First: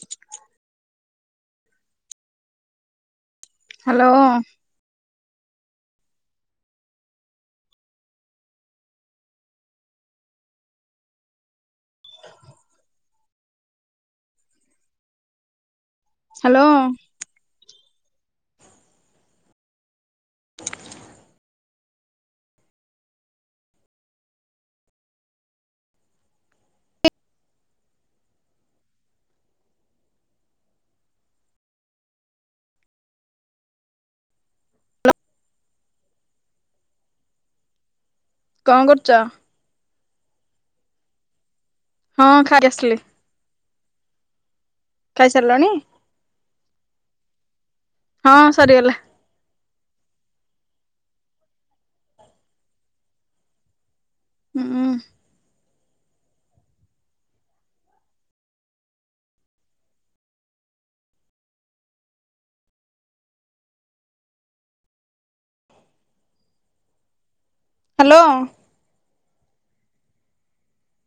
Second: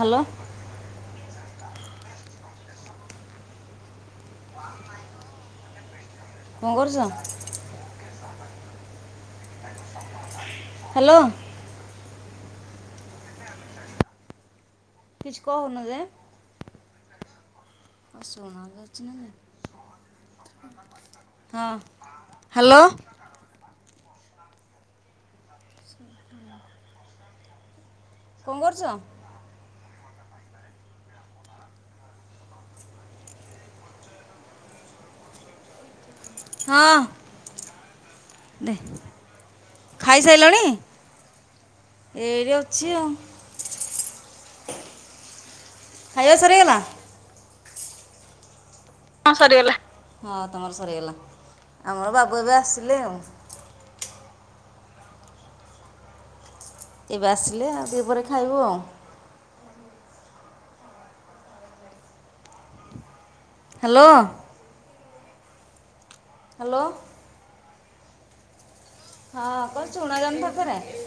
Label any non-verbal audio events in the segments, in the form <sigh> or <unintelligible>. Hello. Hello. କଣ କରୁଛ? Hello. କିଛି କହୁନ ଯେ? ହାଲୋ। ଆ ସୋନା ଲଚନା <unintelligible> <inaudible> ହଁ, କଣ କରୁଛ? ହଁ। କଣ କରୁଛ? ଖାଇସାରିଲଣି? ହଁ ଖାଇକି ଆସିଲି। ଖାଇସାରିଲଣି? ଖାଇବା ସରିଗଲା? ହଁ, ସରିଗଲା। ହଁ, ସରିଗଲା। ହୁଁ ହଁ <unintelligible> ଏବେ ଆସିଲେ, ଆଉ ଟିକେ ପରେ ଖାଇବୁ ଆଉ। ହାଲୋ। ହାଲୋ। ହାଲୋ। ହଁ, ଶୁଣା ଯାଉନି ଥରେ ଥରେ।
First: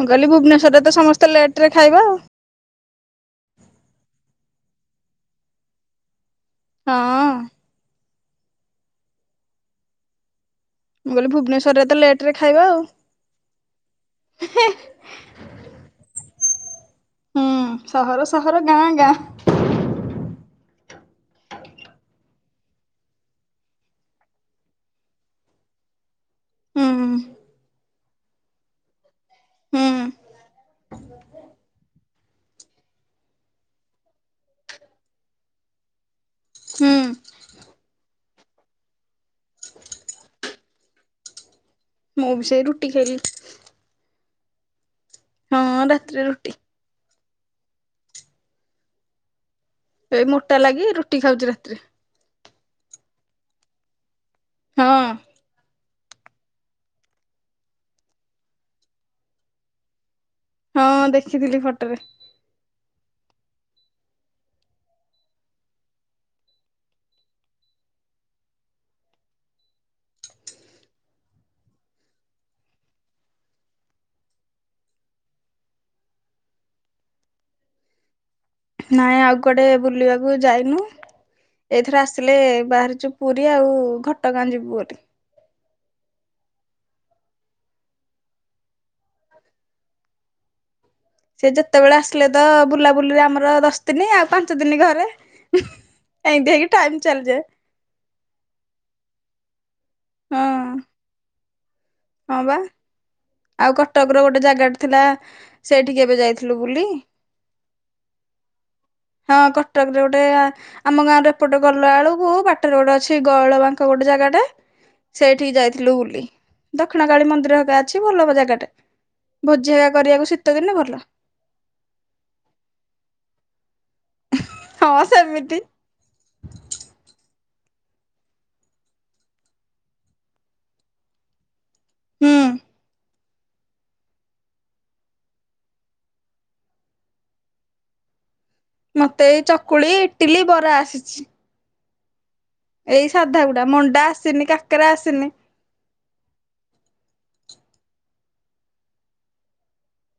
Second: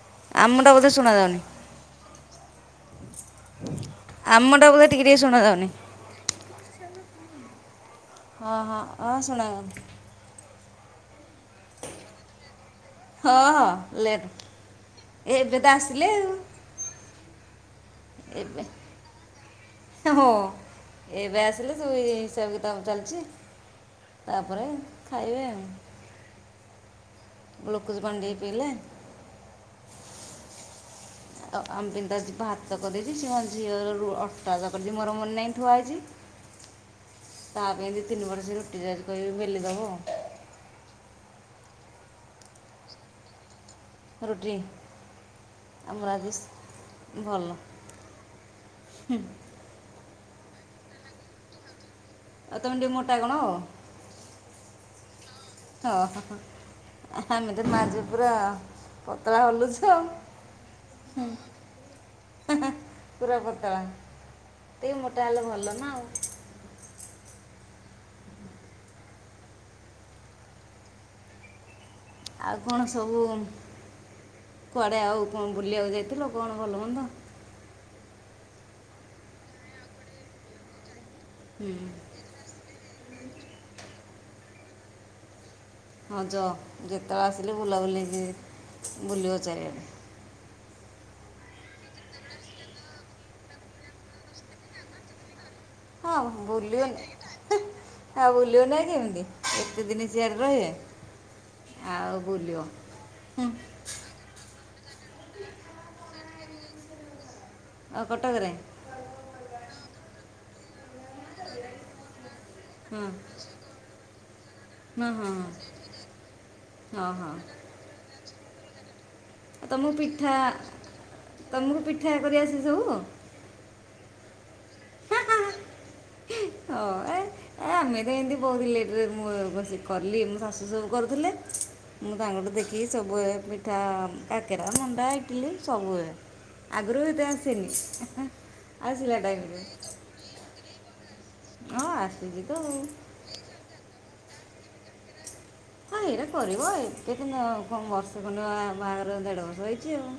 ମୁଁ କହିଲି ଆମଟା ଭୁବନେଶ୍ୱରରେ ବୋଧେ ତ ସମସ୍ତେ ଶୁଣାଯାଉନି ଲେଟରେ ଖାଇବ ଆଉ। ଆମଟା ବୋଧେ ଟିକେ ଟିକେ ଶୁଣା ଯାଉନି। ହଁ ହଁ ହଁ ହ ସୁଣା <unintelligible> ମୁଁ କହିଲି ଭୁବନେଶ୍ଵରରେ ତ ଲେଟରେ ଖାଇବା ଆଉ। ଏ ଏବେ ତ ଆସିଲେ ଆଉ। ହୁଁ, ସହର, ଏବେ ସହର, ଗାଁ, ଗାଁ। ହଁ ଏବେ ଆସିଲେ ସବୁ ହିସାବ କିତାବ ଚାଲିଚି। ତାପରେ ଖାଇବେ ଆଉ। ହୁଁ। ଗ୍ଲୋକଜ ପାଣି ଟିକେ ପିଇଲେ। ହୁଁ ତ ଆମବିତାଜି ବାାତ <unintelligible> କରିଦେଇଚି। ଝିମାନେ <unintelligible> ଝିଅ ର ଅଟା କରିଦ ମୋର ମନେ ନାହିଁ ଥୁଆ ହେଇଛି ହୁଁ ତା ପାଇଁ ଦି, ତିନ ପଟ ସେ ରୁଟି ଯାଉଛି କହିବି ବେଲି ଦବ। ମୁଁ ବି ସେଇ ରୁଟି ଖାଇଲି। ରୁଟି, ହଁ ଆମ ରାତିରେ ରୁଟି। ରାଜେଶ ଭଲ, ହୁଁ ଏଇ ମୋଟା ଲାଗି ରୁଟି ଖାଉଛି ରାତିରେ। ଆଉ ତମେ ଟିକେ ମୋଟା କଣ? ହଁ। ଓହୋ ଆମେ ତ ମା ଝିଅ ପୁର ପତଳା ହଲୁଚୁ ଆଉ। ହଁ, ଦେଖିଥିଲି ଫଟରେ। ହେହେଁ ପୁରା ପତଳା, ଟିକେ ମୋଟା ହେଲେ ଭଲ ନା ଆଉ। ଆଉ କଣ ସବୁ କୁଆଡ଼େ ଆଉ କଣ ବୁଲିବାକୁ ଯାଇଥିଲ, କଣ ଭଲ ମନ୍ଦ? ନାଇଁ ଆଉ କୁଆଡେ ବୁଲିବାକୁ ଯାଇନୁ। ହୁଁ ଏଥର ଆସି ଆସିଲେ, ବାହାରିଚୁ ପୁରୀ ଆଉ ଘଟଗାଁ ଯିବୁ ବୋଲି। ହଁ ଯଅ ଯେତେବେଳେ ଆସିଲି ବୁଲାବୁଲି କି ବୁଲିବ ଚାରିଆଡ଼େ। ସେ ଯେତେବେଳେ ଆସିଲେ ତ ବୁଲାବୁଲିରେ ଆମର ଦଶ ଦିନ, ଆଉ ପାଞ୍ଚ ଦିନ ଘରେ। ହଁ ଏଇନ୍ତି ହେଇ କି ବୁଲିବ ଟାଇମ ନି- ଚାଲିଯାଏ। ଆଉ ବୁଲିବ ନାଁଇ କେମିତି, ଏତେ ଦିନ ହଁ ସିଆଡଡେ ରହିବେ। ଆଉ ହଁ ବା, ବୁଲିବ ହୁଁ ଆଉ କଟକର ଗୋଟେ ଜାଗାଟେ ଥିଲା ସେଇଠିକି ଏବେ ଯାଇଥିଲୁ ବୁଲି। ଓ କଟକରେ? ହଁ, କଟକ ରେ ଗୋଟେ ଆ ଆମ ଗାଁ ଏପଟେ ଗଲା ବେଳକୁ ବାଟରେ ଗୋଟେ ହଁ ଅଛି ଗହଳ ବାଙ୍କ କ ଗୋଟେ ଜାଗା ଟା, ହଁ ହଁ ହଁ ସେଇଠିକି ଯାଇଥିଲୁ ବୁଲି। ହଁ ଦକ୍ଷିଣକାଳୀ ହଁ ମନ୍ଦିର ହେକା ଅଛି ଭଲ ହବ ଜାଗାଟେ। ଭୋଜି ହେକା କରିବାକୁ ଶୀତଦିନେ ଭଲ। ତମକୁ ପିଠା କରିଆସେ ସବୁ? ହଁ, ସେମିତି। ହୁଁ, ହଁ ଏ ଏ ଆମେ ତ ଏମିତି ବହୁତ ଲେଟରେ ମୁଁ ବସି କଲିି, ମୋ ଶାଶୁ ସବୁ କରୁଥିଲେ। ମୁଁ ହୁଁ ତାଙ୍କଠୁ ଦେଖିକି ସବୁ ପିଠା କାକେରା, ମଣ୍ଡା, ଇଟିଲି ସବୁ ଏ ଆଗରୁ ହେଇଥି ପାଇଁ ଆସିନି। ମତେ ଏ ଚକୁଳି, ଇଟିଲି, ବରା ଆସିଚି। ହଁ, ଆସୁଚି ତ ଆଉ। ଏଇ ସାଧା ପିଠା ମଣ୍ଡା ଆସିନି। କା କାକରା ଆସିନି। ହଁ ଏଇଟା କରିବ ଏତେ କିନ୍ତୁ କଣ ବର୍ଷେ କ ନ ବାହାଘର ଦେଢ଼ ବର୍ଷ ହେଇଛି ଆଉ।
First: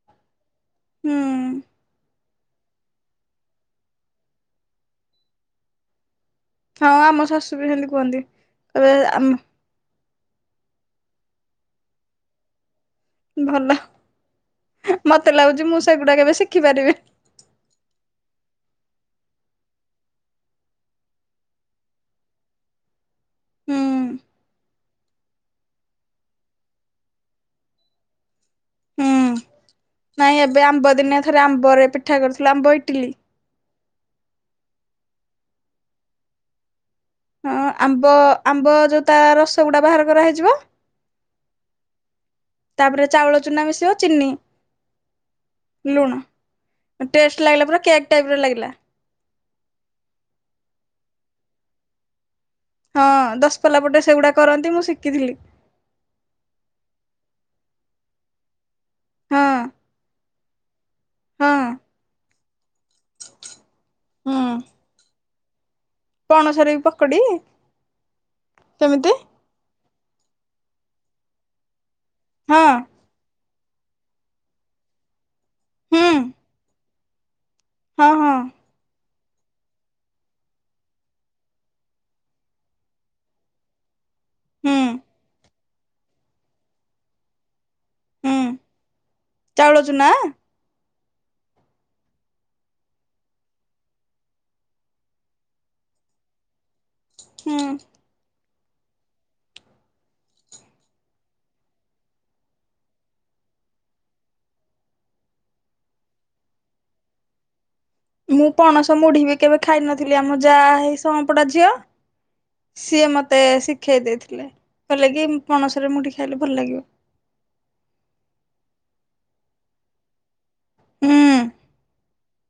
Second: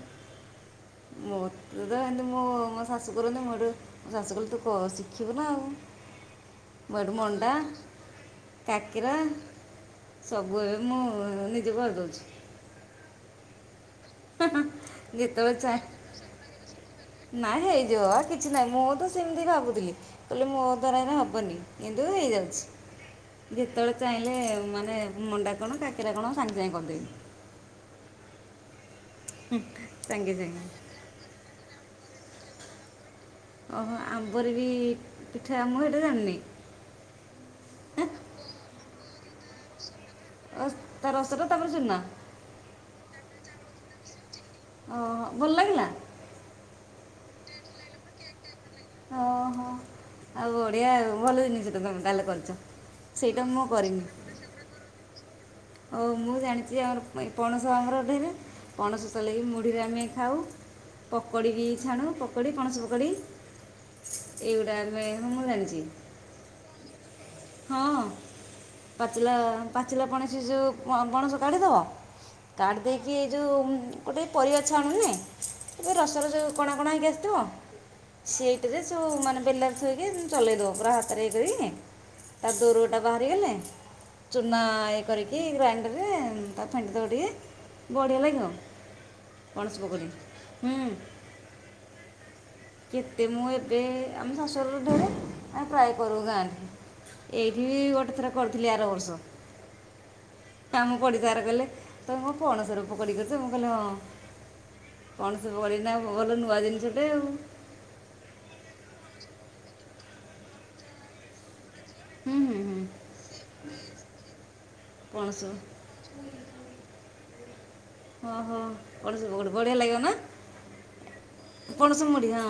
ହୁଁ ମୋତେ ତ ଏତି ମୁଁ ମୋ ଶାଶୁ କରନ୍ତି ମୋ ଏଠୁ ମୋ ଶାଶୁ କହିଲେ ତୁ ଶିଖିବୁ ନା ଆଉ। ହଁ ମୁଁ ସେଠୁ ଆମ ମଣ୍ଡା ଶାଶୁ ବି ସେମିତି କୁହନ୍ତି। କହିବେ କାକେରା ଆମ ସବୁ ଏବେ ମୁଁ ନିଜେ କରି ଦେଉଛି। ଭଲ ମତେ ଲାଗୁଛି ମୁଁ ସେଗୁଡା କେବେ ଶିଖିପାରିବି ନି। ନାଇଁ ହେଇଯିବ କିଛି ନାହିଁ ମୁଁ ତ ସେମିତି ଭାବୁଥିଲି। କହିଲି ମୋ ଦ୍ୱାରା ହେରା ହବନି, କିନ୍ତୁ ହେଇ ଯାଉଛି। ହୁଁ ଯେତେବେଳେ ଚାହିଁଲେ ମାନେ ମଣ୍ଡା କଣ କାକରା କଣ ସାଙ୍ଗେ ସାଙ୍ଗେ କରିଦେବି। ହୁଁ ହୁଁ। ସାଙ୍ଗେ ନାଇଁ ଏବେ ସାଙ୍ଗେ ଆମ୍ବ ଦିନେ ଆ ଥରେ ଆମ୍ବ ରେ ପିଠା କରୁଥିଲି ଆମ୍ବ ଇଟିଲି ଓହୋ ଆମ୍ବର ବି ପିଠା ମୁଁ ସେଇଟା ଜାଣିନି। ହଁ ଆମ୍ବ ଆମ୍ବ ଯୋଉ ତା ରସ ଗୁଡା ବାହାର କରାହେଇଯିବ ଓହ ତା ରସଟା ତାପରେ ଚୁନା ତାପରେ ଚାଉଳ ଚୁନା ମିଶିବ, ଚିନି ଓହୋ ଭଲ ଲାଗିଲା ଲୁଣ ଟେଷ୍ଟ ଲାଗିଲା ପୁରା କେକ୍ ଟାଇପ୍ ର ଲାଗିଲା। ଓ ହୋ ଆଉ ବଢିଆ ଭଲ ଜିନିଷଟା ତମେ ତାହେଲେ କରିଛ। ହଁ ସେଇଟା ମୁଁ ଦଶପଲା ପଟେ କରିନି ସେଗୁଡା କରନ୍ତି ମୁଁ ଶିଖିଥିଲି। ହଉ ମୁଁ ଜାଣିଛି ଆମର ପଣସ ଆଙ୍କର ଅଠେଇରେ ପଣସ ସଲେଇ ହଁ ମୁଢ଼ିରେ ଆମେ ଖାଉ। ହଁ ପକୋଡ଼ି ବି ଛାଣୁ ପକୋଡ଼ି ପଣସ ପକୋଡ଼ି। ହୁଁ। ଏଉଡା ପଣସରେ ବି ପକୋଡି <unintelligible> ହଁ କେମିତି ପାଚିଲା ପାଚିଲା ପଣସ ଯୋଉ ପଣସ କାଢ଼ିଦେବା। ହଁ କାଢ଼ି ଦେଇକି ଜି ଏ ଯେଉଁ ଗୋଟେ ପରିବା ଛାଆଣୁନେ ଏବେ ହୁଁ ରସ ର ଯୋଉ କଣା କଣା ହେଇକି ଆସିଥିବ ହଁ ହଁ ସେ ରେ ସବୁ ମାନେ ବେଲାରେ ଥୋଇକି ଚଲେଇଦବ ପୁରା ହାତରେ ହେଇକିରି। ତା ଦୋରୁଅ ଟା ବାହାରିଗଲେ ଚୂନା ହୁଁ ଇଏ କରିକି ଗ୍ରାଇଣ୍ଡରରେ ତା ଫେଣ୍ଡି ଦବ ଟିକେ। ବଢ଼ିଆ ହୁଁ। ଲାଗିବ ଚାଉଳ ପଣସ ପକୋଡ଼ି। ଚୁନା ହୁ। କେତେ ମୁଁ ଏବେ ଆମ ଶାଶୁରରୁ ଦୂର ଆମେ ଟ୍ରାଏ କରିବୁ ଗାଁରେ। ହୁଁ ଏଇଠି ଗୋଟେ ଥରେ କରିଥିଲି ଆର ବର୍ଷ। କାମ ପ ତାର କହଲେ ତମେ କଣ ପଣସ ରୁ ପକୁଡି କରୁଛ, ମୁଁ କହିଲି ହଁ। କଣ ସବୁ <unintelligible> ଭଲ ନୂଆ ଜିନିଷଟେ ଆଉ। ମୁଁ ପଣସ ମୁଢି ବି କେବେ ଖାଇ ନଥିଲି ଆମ ଯାହା ହେଇ ସୁଆଁ ପଡା ଝିଅ। ହୁଁ ହୁଁ ସିଏ ମତେ ଶିଖେଇ ଦେଇଥିଲେ। କହିଲେ କି ପଣସ ପଣସରେ ମୁଢି ଖାଇଲେ ଭଲ ଲାଗିବ ଓହୋ ପଣସ ପକୁଡି ବଢିଆ ଲାଗିବ, ହୁଁ ନା ପଣସ ମୁଢି ହଁ।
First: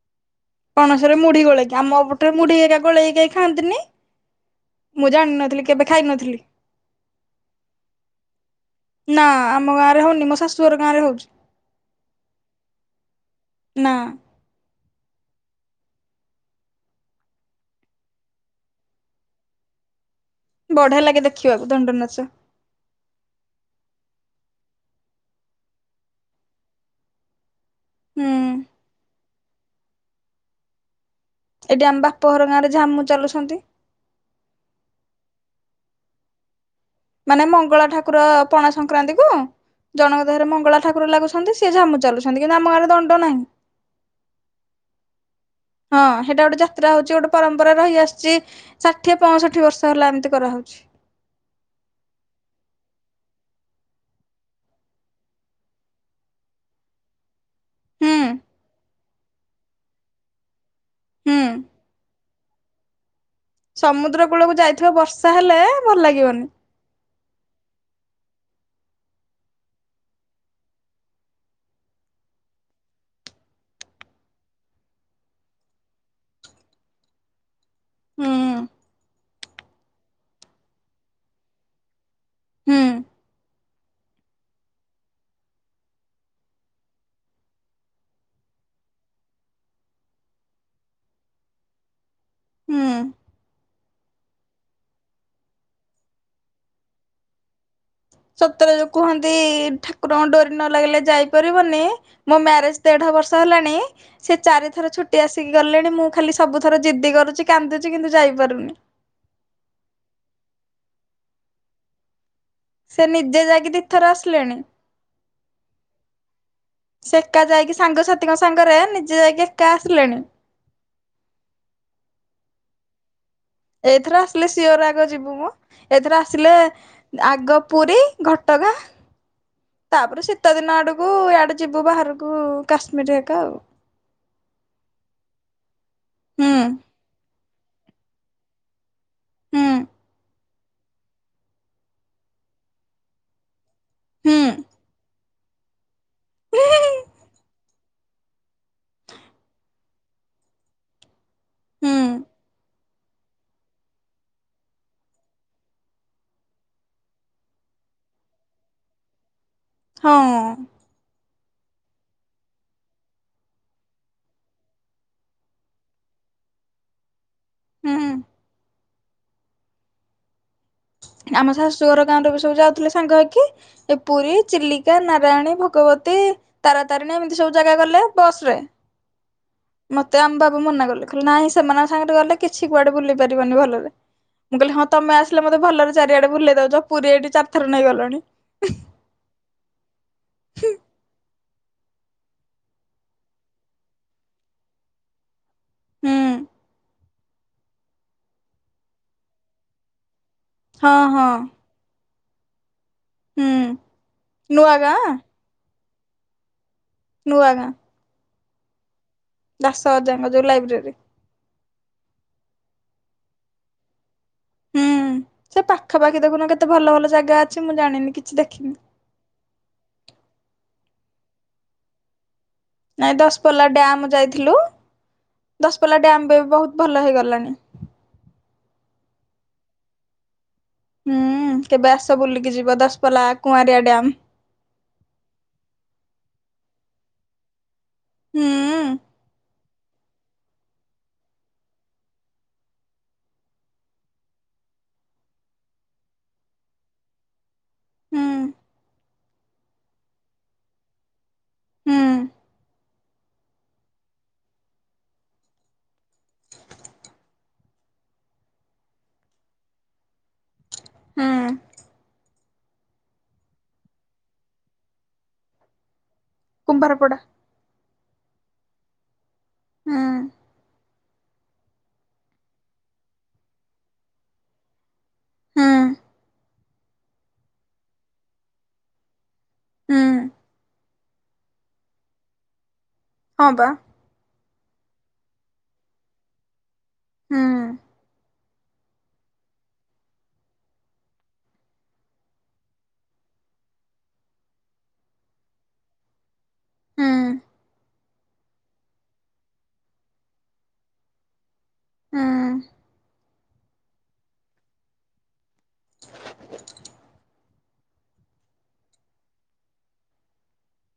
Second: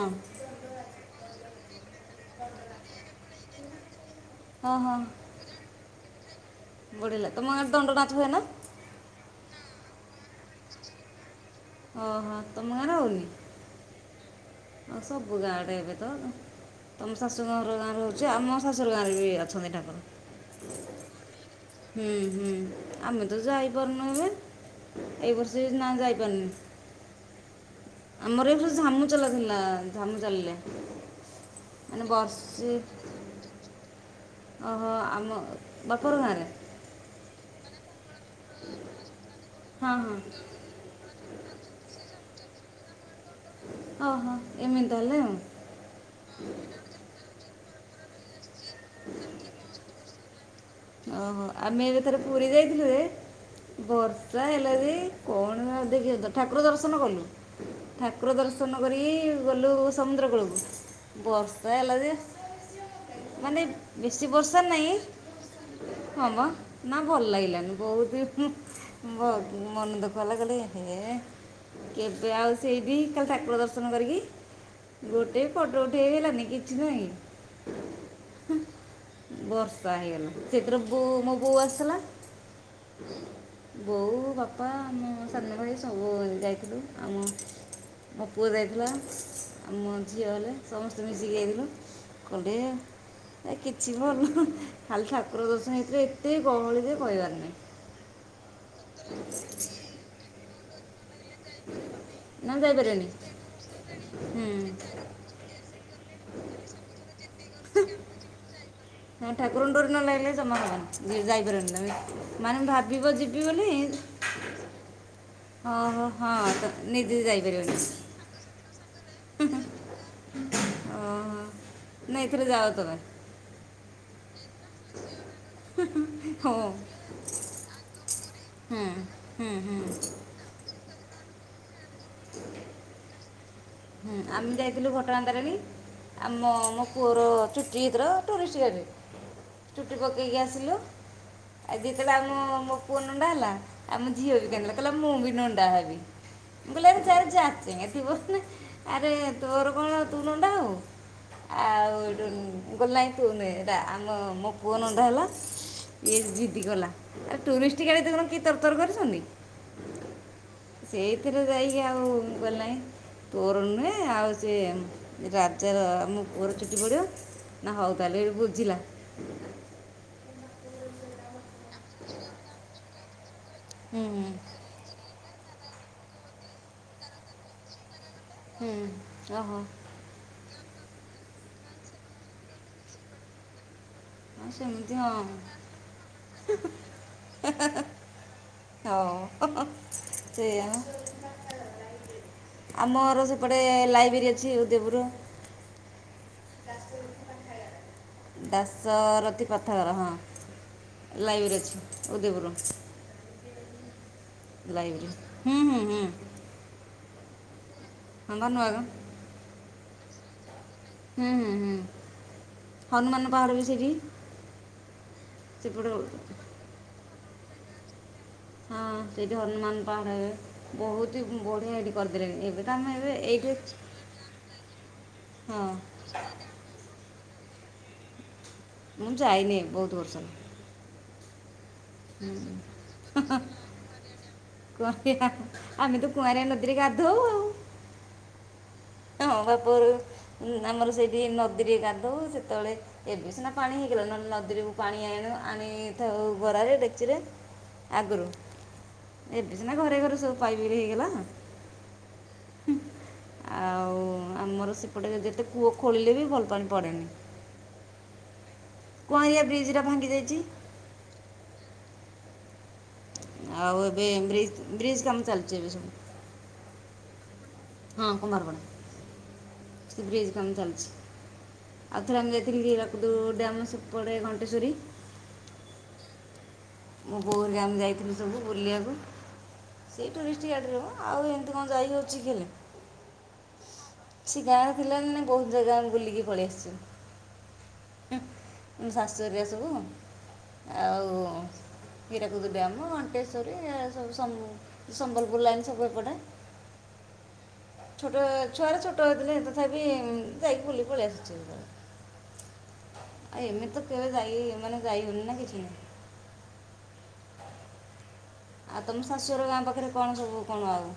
ପଣସରେ ମୁଢି ଗୋଳେଇକି, ଆମ ପଟରେ ମୁଢି ଏରା ଗୋଳେଇକି କେହି ଖାଆନ୍ତିନି। ହଁ ମୁଁ ଜାଣିନଥିଲି କେବେ ଖାଇ ନଥିଲି। ବଢିଲ ତମ ଗାଁରେ ଦଣ୍ଡ ନାଚ ହୁଏନା? ନା ଆମ ଗାଁରେ ହଉନି ମୋ ଶାଶୁ ଘର ଗାଁ ରେ ହଉଛି। ଓହୋ ତମ ଗାଁରେ ହଉନି? ନା। ହ ସବୁ ଗାଁଡେ ଏବେ ତ ତମ ଶାଶୁ ଘର ଗାଁର ହଉଛି। ଆଉ ଆମ ଶାଶୁୁର ଘର ଗାଁରେ ବି ଅଛନ୍ତି ଠାକୁର। ବଢିଆ ଲାଗେ ଦେଖ ଖିବାକୁ ଦଣ୍ଡ ହୁଁ ନାଚ ହୁଁ ଆମେ ତ ଯାଇପାରୁନୁ ଏବେ ଏଇ ବର୍ଷ ନା ଯାଇପାରୁନୁ। ହୁଁ ଆମର ଏ ବର୍ଷ ଝାମୁ ଚଲା ଥିଲା ଝାମୁ ଚାଲିଲେ। ଏଟି ଆମ ମାନେ ବାପ ଘର ଗାଁ ରେ ବର୍ଷେ ଝାମୁ ଚାଲୁଶନ୍ତି। ଅହ ଆମ ବାପ ଘର ଗାଁରେ। ମାନେ ମଙ୍ଗଳା ଠାକୁର ପଣା ସଂକ୍ରାନ୍ତି କୁ ହଁ ହଁ ଜଣଙ୍କ ଦେହରେ ମଙ୍ଗଳା ଠାକୁର ଲାଗୁଶ ଛନ୍ତି ସିଏ ଝାମୁ ଚାଲୁଛନ୍ତି କିନ୍ତୁ ଆମ ଗାଁରେ ଦଣ୍ଡ ନାହିଁ। ଓହୋ ଏମିତି ତା ହେଲେ ଆଉ। ହଁ ହେଟା ଗୋଟେ ଯାତ୍ରା ହଉଚି ଗୋଟେ ପରମ୍ପରା ରହିଆସ୍ ଚି ଷାଠିଏ ପଅଷଠି ବର୍ଷ ହେଲା ଏମିତି କରାହଉଚି। ଓହୋ ଆମେ ଏବେ ଥରେ ପୁରୀ ଯାଇଥିଲୁ ଯେ ବର୍ଷା ହେଲା ଯେ କଣ ନ ଦେଖିବ ତ ଠାକୁର ଦର୍ଶନ କଲୁ। ହୁଁ ଠାକୁର ଦର୍ଶନ କରିକି ଗଲୁ ସମୁଦ୍ର କୂଳକୁ। ହୁଁ ବର୍ଷା ହେଲା ଯେ ମାନେ ବେଶୀ ବର୍ଷା ନାଇଁ ତା ହେଲେ ଭଲ ଲାଗିବନି। ନା ଭଲ ଲାଗିଲାନି ବହୁତ ହୁଁ ବହୁ ମନ ଦୁଃଖ ହେଲା କହିଲେ ଏହେ କେବେ ଆଉ ସେଇଠି କାଲି ଠାକୁର ଦର୍ଶନ କରିକି ଗୋଟେ ଫଟୋ ଉଠେଇ ହେଲାନି କିଛି ନାହିଁ। ହୁଁ। ବର୍ଷା ହେଇଗଲା ସେଥିରେ ବୋଉ ମୋ ବୋଉ ଆସିଥିଲା। ହୁଁ। ବୋଉ, ବାପା, ମୋ ସାନ ଭାଇ ସବୁ ଯାଇଥିଲୁ ଆମ ମୋ ପୁଅ ଯାଇଥିଲା ଆଉ ମୋ ଝିଅ ହେଲେ ସମସ୍ତେ ମିଶିକି ଯାଇଥିଲୁ। ହୁଁ କୋଲଡ଼ିଏ ଏ କିଛି ଭଲ ଖାଲି ଠାକୁ ପ୍ରଦର୍ଶନୀ ଭିତରେ ଏତେ ଗହଳି ଯେ କହିବାର ନାହିଁ। ସତରେ ଯୋଉ କୁହନ୍ତି ଠାକୁରଙ୍କ ଡୋରି ନ ଲାଗିଲେ ଯାଇ <unintelligible> ବନି ମୋ ନା ମ୍ୟାରେଜ ଯାଇପାରିବନି ଦେଢ ବର୍ଷ ହେଲାଣି ସେ ହୁଁ ଚାରି ଥର ଛୁଟି ଆସିକି ଗଲେଣି ମୁଁ ଖାଲି ସବୁ ଥର ଜିଦ୍ଦି କରୁଚି କାନ୍ଦୁଚି କିନ୍ତୁ ଯାଇପାରୁନି। ହଁ ଠାକୁର ଙ୍କ ଡୋରି ନ ଲାଇଲେ ଜମା <inaudible> ଯାଇ ପାରିବନି ତମେ। ମାନେ ସେ ଭାବିବ ନିଜେ ଯିବି ବୋଲି ଯାଇକି ଦିଥର ଆସିଲେଣି। ଓ ହୋ ହଁ ସେ ନିଜେ ଏକା ଯାଇକି ଯାଇପାରିବନି। <unintelligible> ସାଙ୍ଗରେ ନିଜେ ଯାଇକି ଏକା ଆସିଲେଣି। ଓହୋ ନାଇଁ ଏଥର ଯାଅ ତମେ। ଏଇଥର ଆସିଲେ ସିଓର ଆଗ ଯିବୁ ମ ଏଥର ଆସିଲେ ହଁ ଆଗ ପୁରୀ ଘଟଗାଁ ହୁଁ ହୁଁ ହୁଁ। <unintelligible> ଆଡକୁୁ ଇଆଡେ ଯିବୁ ବାହାରକୁ କାଶ୍ମୀର ହେକା। ହୁଁ ଆମେ ଯାଇଥିଲୁ ଘଟଗାଁ ତାରିଣୀ ଆମ ହୁଁ ମୋ ପୁଅର ଚୁଟି <unintelligible> ଟୁରିଷ୍ଟ ହୁଁ ଗାଡ଼ିରେ ଚୁଟି ପକେଇକି ଆସିଲୁ। ଆଉ ଯେତେବେଳେ ଆମ ମୋ ପୁଅ ନଣ୍ଡା ହେଲା ଆମ ଝିଅ ହୁଁ ବି କିନ୍ଦିଲା କହିଲା ମୁଁ ବି ନଣ୍ଡା ହେବି। ମୁଁ କହିଲି ଆରେ ଯାହାର <unintelligible> ଥିବ ନା ଆରେ ତୋର କଣ ତୁ ନଣ୍ଡା ହେବୁ। ହୁଁ ଆଉ ଏଠୁ ଗଲା ତୁନି ହେଲା ଆମ ମୋ ପୁଅ ନଣ୍ଡା ହେଲା। ଇଏ ଜିଦିକଲା ଆ ଟୁରିଷ୍ଟି ଗାଡି <unintelligible> ତରତର କରୁଚନ୍ତି। ହଁ ସେଇଥିରେ ଯାଇକି ଆଉ ମୁଁ କହିଲି, ନାଇଁ। ତୋର ନୁହେଁ ଆଉ ସେ ରାଜାର ଆମ ପୁଅର ଛୁଟି ପଡ଼ିବ ହଉ ହୁଁ ତା ହେଲେ ବୁଝିଲା। ଆମ ଶାଶୁ ଘର ଗାଁଲୋକ ସବୁ ଯାଉଥିଲେ ସାଙ୍ଗହେଇକି ଏ ହୁଁ ପୁରୀ ଚିଲି କିଆ ନାରାୟଣୀ ଭଗବତୀ ତାରାତାରିଣୀ ଏମିତି ସବୁ ଜାଗା ଗଲେ। ବସରେ। ହୁଁ ଓହୋ ମତେ ଆମ୍ ବାବୁ ମନା କଲେ ଖା ନାଇଁ ସେମାନଙ୍କ ସାଙ୍ଗରେ ଗଲେ କିଛି କୁଆଡେ ବୁଲି ପାରିବନି ଭଲରେ। ଆଁ ସେମିତି ହଁ। ହେଲେ ମତେ ଭଲରେ ଚାରିଆଡେ ଭୁଲେଇ ଦଉଚ ପୁରୀ ଏଠି ଚାରିଥର ନେଇଗଲଣି। ହଉ ସେଇଆ ଆମର ସେପଟେ ଲାଇବ୍ରେରୀ ଅଛି ଉଦଇପୁରୁ। ହୁଁ। ଦାସରଥୀ ପଥର ହଁ ହଁ ହଁ ଲାଇବରି ଅଛି ଉଦଇପୁରୁ। ହୁଁ। ନୂଆ ଗାଁ ଲାଇବିରି ହୁଁ ହୁଁ ହୁଁ। ନୁଆ ଗାଁ। ହଁ ବା ନୁଆଗାଁ। ଦାଶ ଅଜା ଙ୍କ ଯୋଉ ଲାଇବ୍ରେରୀ। ହୁଁ ହୁଁ ହୁଁ ହନୁମାନ ବାହାରିବେ ସେଇଠି। ହୁଁ ସେ ପାଖାପାଖି ସେପଟେ ଦେଖୁନ କେତେ ଭଲ ଭଲ ଜାଗା ଅଛି ମୁଁ ଜାଣିନି କିଛି ଦେଖି ହଁ ସେଇଠି ହନୁମାନ ପାହାଡ ହେବେ ବହୁତୁ ବଢିଆ ଏଇଠି କରିଦେଲେଣି ଏବେ। ତ ଆମେ ଏବେ ନାଇଁ ଏଇଠି ଦଶପଲ୍ଲା ଡ୍ୟାମ୍ ଯାଇଥିଲୁ ହଁ ଦଶପଲ୍ଲା ଡ୍ୟାମ୍ ବି ବହୁତୁ ଭଲ ହେଇଗଲାଣି। ମୁଁ ଯାଇନି ବହୁତୁ ବର୍ଷ ହେଲା। ହୁଁ କେବେ ଆସ ବୁଲିକି ଯିବ ଦଶପ୍ଲା କୁଆଁରିଆ ଡ୍ୟାମ। କୁଆଁରିଆ ଆମେ ତୁ କୁଆଁରିଆ ନଦୀରେ ଗାଧଉ ଆଉ। ହୁଁଉ। ହଁ ବା ପୁରୁ ଆମର ସେଇଠି ନଦୀରେ ଗାଧଉ ସେତେବେଳେ ଏବେ ସିନା ପାଣି ହେଇଗଲା ନହେଲେ ନଦୀରେ ପାଣି ଆଇଣୁ ଆଣିଥାଉ ଗରାରେ ଡେକ୍ଚିରେ। ଆଗରୁ ହୁଁ ଏବେ ସିନା ଘରେ ଘରେ ସବୁ ପାଇପି ହେଇଗଲା। ହୁଁ। ଆଉ ଆମର ସେପଟେ ଯଦି ଯେତେ କୂଅ ଖୋଳିଲେ ବି ଭଲ ପାଣି ପଡ଼େନି। କୁଆଁରିଆ ବ୍ରିଜ୍ ଟା ଭାଙ୍ଗି ଯାଇଚି। ହୁଁ। ଆଉ ଏବେ ବ୍ରିଜ ବ୍ରିଜ କାମ ଚାଲିଚିଏବେସବୁ। କୁମ୍ଭର ପଡ଼ା। ହଁ ହୁଁ କୁମାରପଡା ବ୍ରିଜି କାମ ଚାଲିଚି। ଆଉଥରେ ଆମେ ଯାଇଥିଲୁ ହୀରାକୁଦୁ ଡ୍ୟାମ୍ ସେପଡ଼େ ଘଣ୍ଟେଶ୍ୱରୀ। ହୁଁ ମୁଁ ବୋଉ ହେଇକା ଆମେ ଯାଇଥିଲୁ ସବୁ ବୁଲିବାକୁ ହୁଁ ସେଇ <unintelligible> ଟୁରିଷ୍ଟ ଗାଇଡ଼ରେ ହବ ଆଉ ହେନ୍ତି କଣ ଯାଇ ହେଉଚି କିଲି। ହଁ ପାଁ। ସେ ଗାଁରେ ଥିଲା ନା ବହୁତୁ ଜାଗା ବୁଲିକି ପଳେଇ ଆସିଛୁ। ହୁଁ। ହୁଁ, ଶାଶୁ ହେରିକା ସବୁ ଆଉ ହୀରାକୁଦୁ ଡ୍ୟାମ ଅଣ୍ଟେଶ୍ୱରୀ ସବୁ ସ ସମ୍ବଲପୁର ଲାଇଣି ସବୁ ଏପଟେ। ହୁଁ। ଛୋଟ ଛୁଆରେ ଛୋଟ ହେଇଥିଲେ ତଥାପି ଯାଇକି ବୁଲିକି ପଳେଇ ଆସୁଚୁ। ହୁଁ। ଆ ଏମିତି ତ କେବେ ଯାଇ ମାନେ ଯାଇ ହଉନି ନା କିଛି ନାହିଁ। ଆଉ ତମ ଶାଶୁଘର ଗାଁ ପାଖରେ କଣ ସବୁ, କଣ ଆଉ?